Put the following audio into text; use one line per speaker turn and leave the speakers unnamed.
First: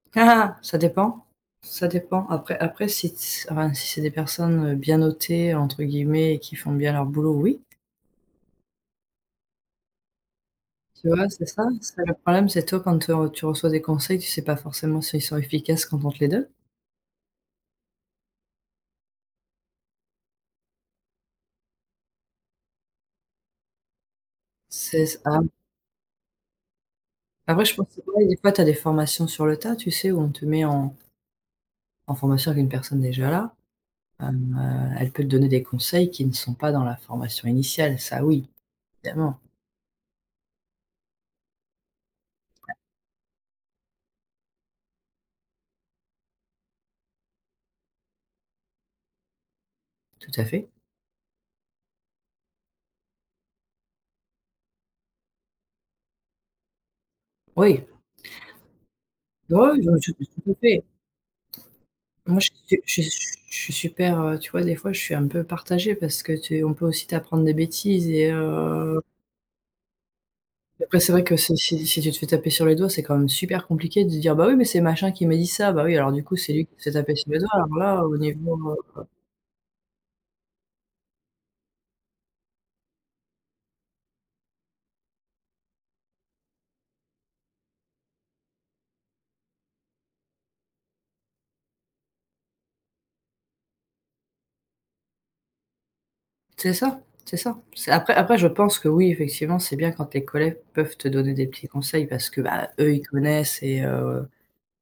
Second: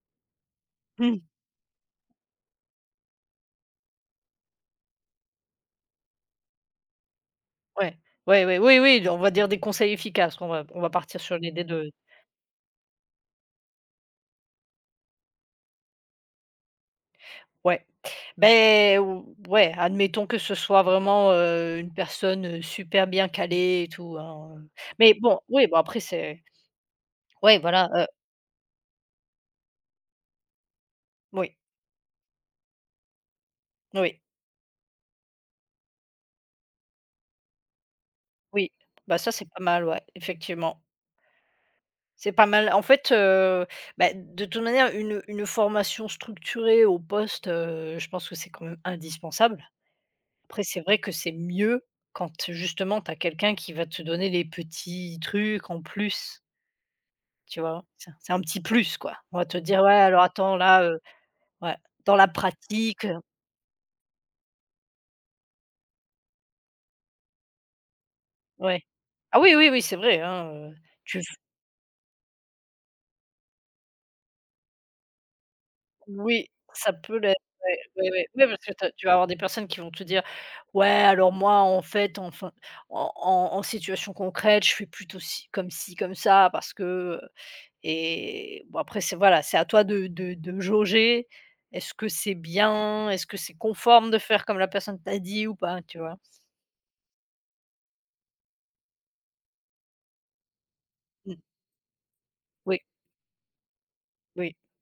Ca
Mmh.
dépend ça dépend après, après si ts enfin si c'est des personnes, heu, «bien notées», entre guillemets, qui font bien leur boulot, oui.
Ouais, ouais, ouais, oui, oui, on va dire, des conseils efficaces qu'on va on va
Tu
partir
vois,
sur
c'est ça,
l'idée de
c'est le problème, c'est toi quand tu reçois des conseils, tu sais pas forcément s'ils sont efficaces quand on te les donne.
Ouais beh, o ouais, admettons que ce soit vraiment, heu, une personne, heu, super bien calée et tout, hein,
C'est
mais
c ah
bon, oui, bon, après, c'est ouais
Après, je pense
voilà,
c'est
heu
ouais, il y a des fois, tu as des formations sur le tas, tu sais, où on te met en
Moui.
en formation avec une personne déjà là,
Oui.
hem, heu, elle peut te donner des conseils qui ne sont pas dans la formation initiale, ça oui,
Oui, bah, ça,
évidemment.
c'est pas mal, ouais, effectivement. C'est pas mal, en fait, heu, bah, de toute manière une une formation structurée au poste, heu, je pense que c'est quand même indispensable.
Tout à
Après
fait.
c'est vrai que c'est mieux quand, justement, tu as quelqu'un qui va te donner les petits trucs en plus. Tu
Oui.
vois? C'est c'est un petit plus, quoi, on va te
Oh
dire:
oui, non
«Ouais
mais tout
alors,
tout à
attends
fait.
là, heu, ouais, dans la
Moi, je s je
pratique, heu»
je suis super, heu tu vois, des fois, je suis un peu partagée parce que tu on peut aussi t'apprendre des bêtises et
Ouais.
heu
Ah oui, oui, oui, c'est vrai, hein, heu.
et après, c'est
Tu
vrai
s
que si si si tu te fais taper sur les doigts, c'est quand même super compliqué de dire: «Bah oui, mais c'est machin qui m'a dit ça», bah oui, alors du coup,
Oui,
c'est lui qui se fait
ça
taper
peut
sur
l'être,
le doigt alors
ouais,
là,
ouais,
au
ouais, ouais, parce que
niveau,
tu as
heu
tu vas avoir des personnes qui vont te dire: «Ouais, alors, moi en fait, enfin, en en en situation concrète, je fais plutôt c comme ci, comme ça parce que, heu» et bon, après, c'est voilà, c'est à toi de de de jauger, est-ce que c'est bien? Est-ce que c'est conforme de faire comme la personne t'a dit ou pas, tu vois?
C'est ça, c'est ça. C'est après après, je pense que oui effectivement, c'est bien quand tes collègues peuvent te donner
Mmh.
des petits conseils parce que, bah,
Oui.
eux, ils connaissent et heu
Oui.